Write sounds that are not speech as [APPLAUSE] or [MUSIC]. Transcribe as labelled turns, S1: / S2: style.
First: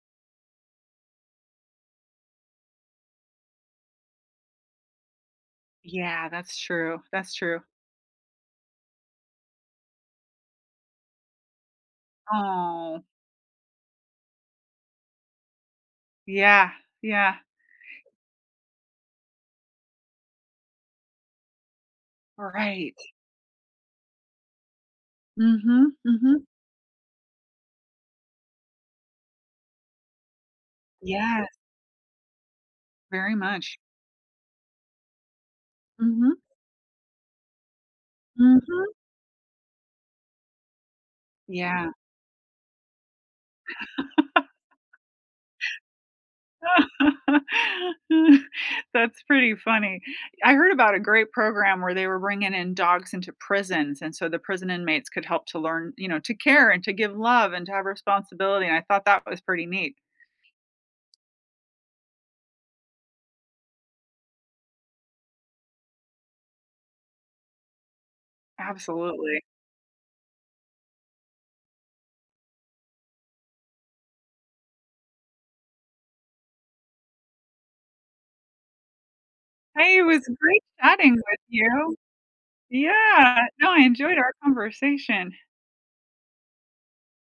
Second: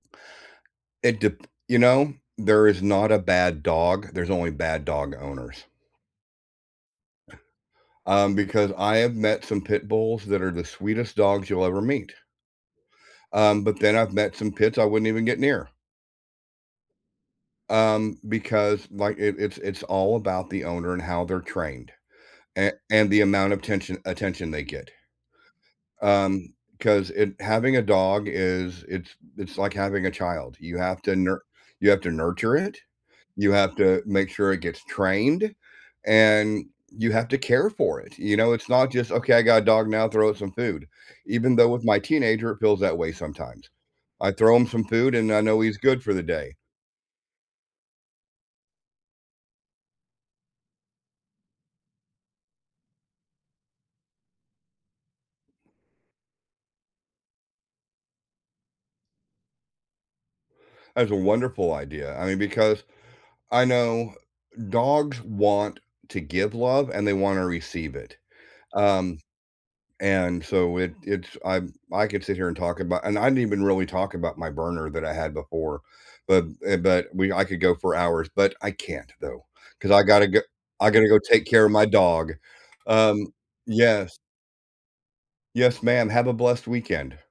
S1: It dep you know? There is not a bad dog, there's only bad dog owners.
S2: Yeah, that's true, that's true.
S1: Um, because I have met some Pit Bulls that are the sweetest dogs you'll ever meet.
S2: Oh.
S1: Um, but then I've met some Pits I wouldn't even get near.
S2: Yeah, yeah.
S1: Um, because, like, it it's it's all about the owner and how they're trained, a
S2: Right.
S1: and the amount of tention attention they get
S2: Mhm, mhm.
S1: um, 'cause it having a dog is it's it's like having a child: you have to nur
S2: Yes.
S1: you have to nurture it,
S2: Very
S1: you have
S2: much.
S1: to make sure it gets trained,
S2: Mhm.
S1: and you have to care for it, you know? It's not
S2: Mhm.
S1: just, "Okay, I got a dog now, throw it some food." Even though with
S2: Yeah.
S1: my teenager, it feels that way sometimes. I throw him some
S2: [LAUGHS]
S1: food, and I know he's good for the day.
S2: [LAUGHS] That's pretty funny. I heard about a great program where they were bringing in dogs into prisons, and so the prison inmates could help to learn, you know, to care and to give love and to have responsibility, and I thought that was pretty neat.
S1: That's a wonderful idea, I mean, because I know dogs want to give love, and they wanna receive it um,
S2: Absolutely.
S1: and so, it it's I I could sit here and talk about and I didn't even really talk about my burner that I had before, but eh but we I could go for hours, but I can't, though, 'cause
S2: Hey, it
S1: I
S2: was
S1: gotta g
S2: great
S1: I gotta
S2: chatting
S1: go
S2: with
S1: take care of my
S2: you.
S1: dog um,
S2: Yeah, no, I
S1: yes.
S2: enjoyed our conversation.
S1: Yes, ma'am, have a blessed weekend.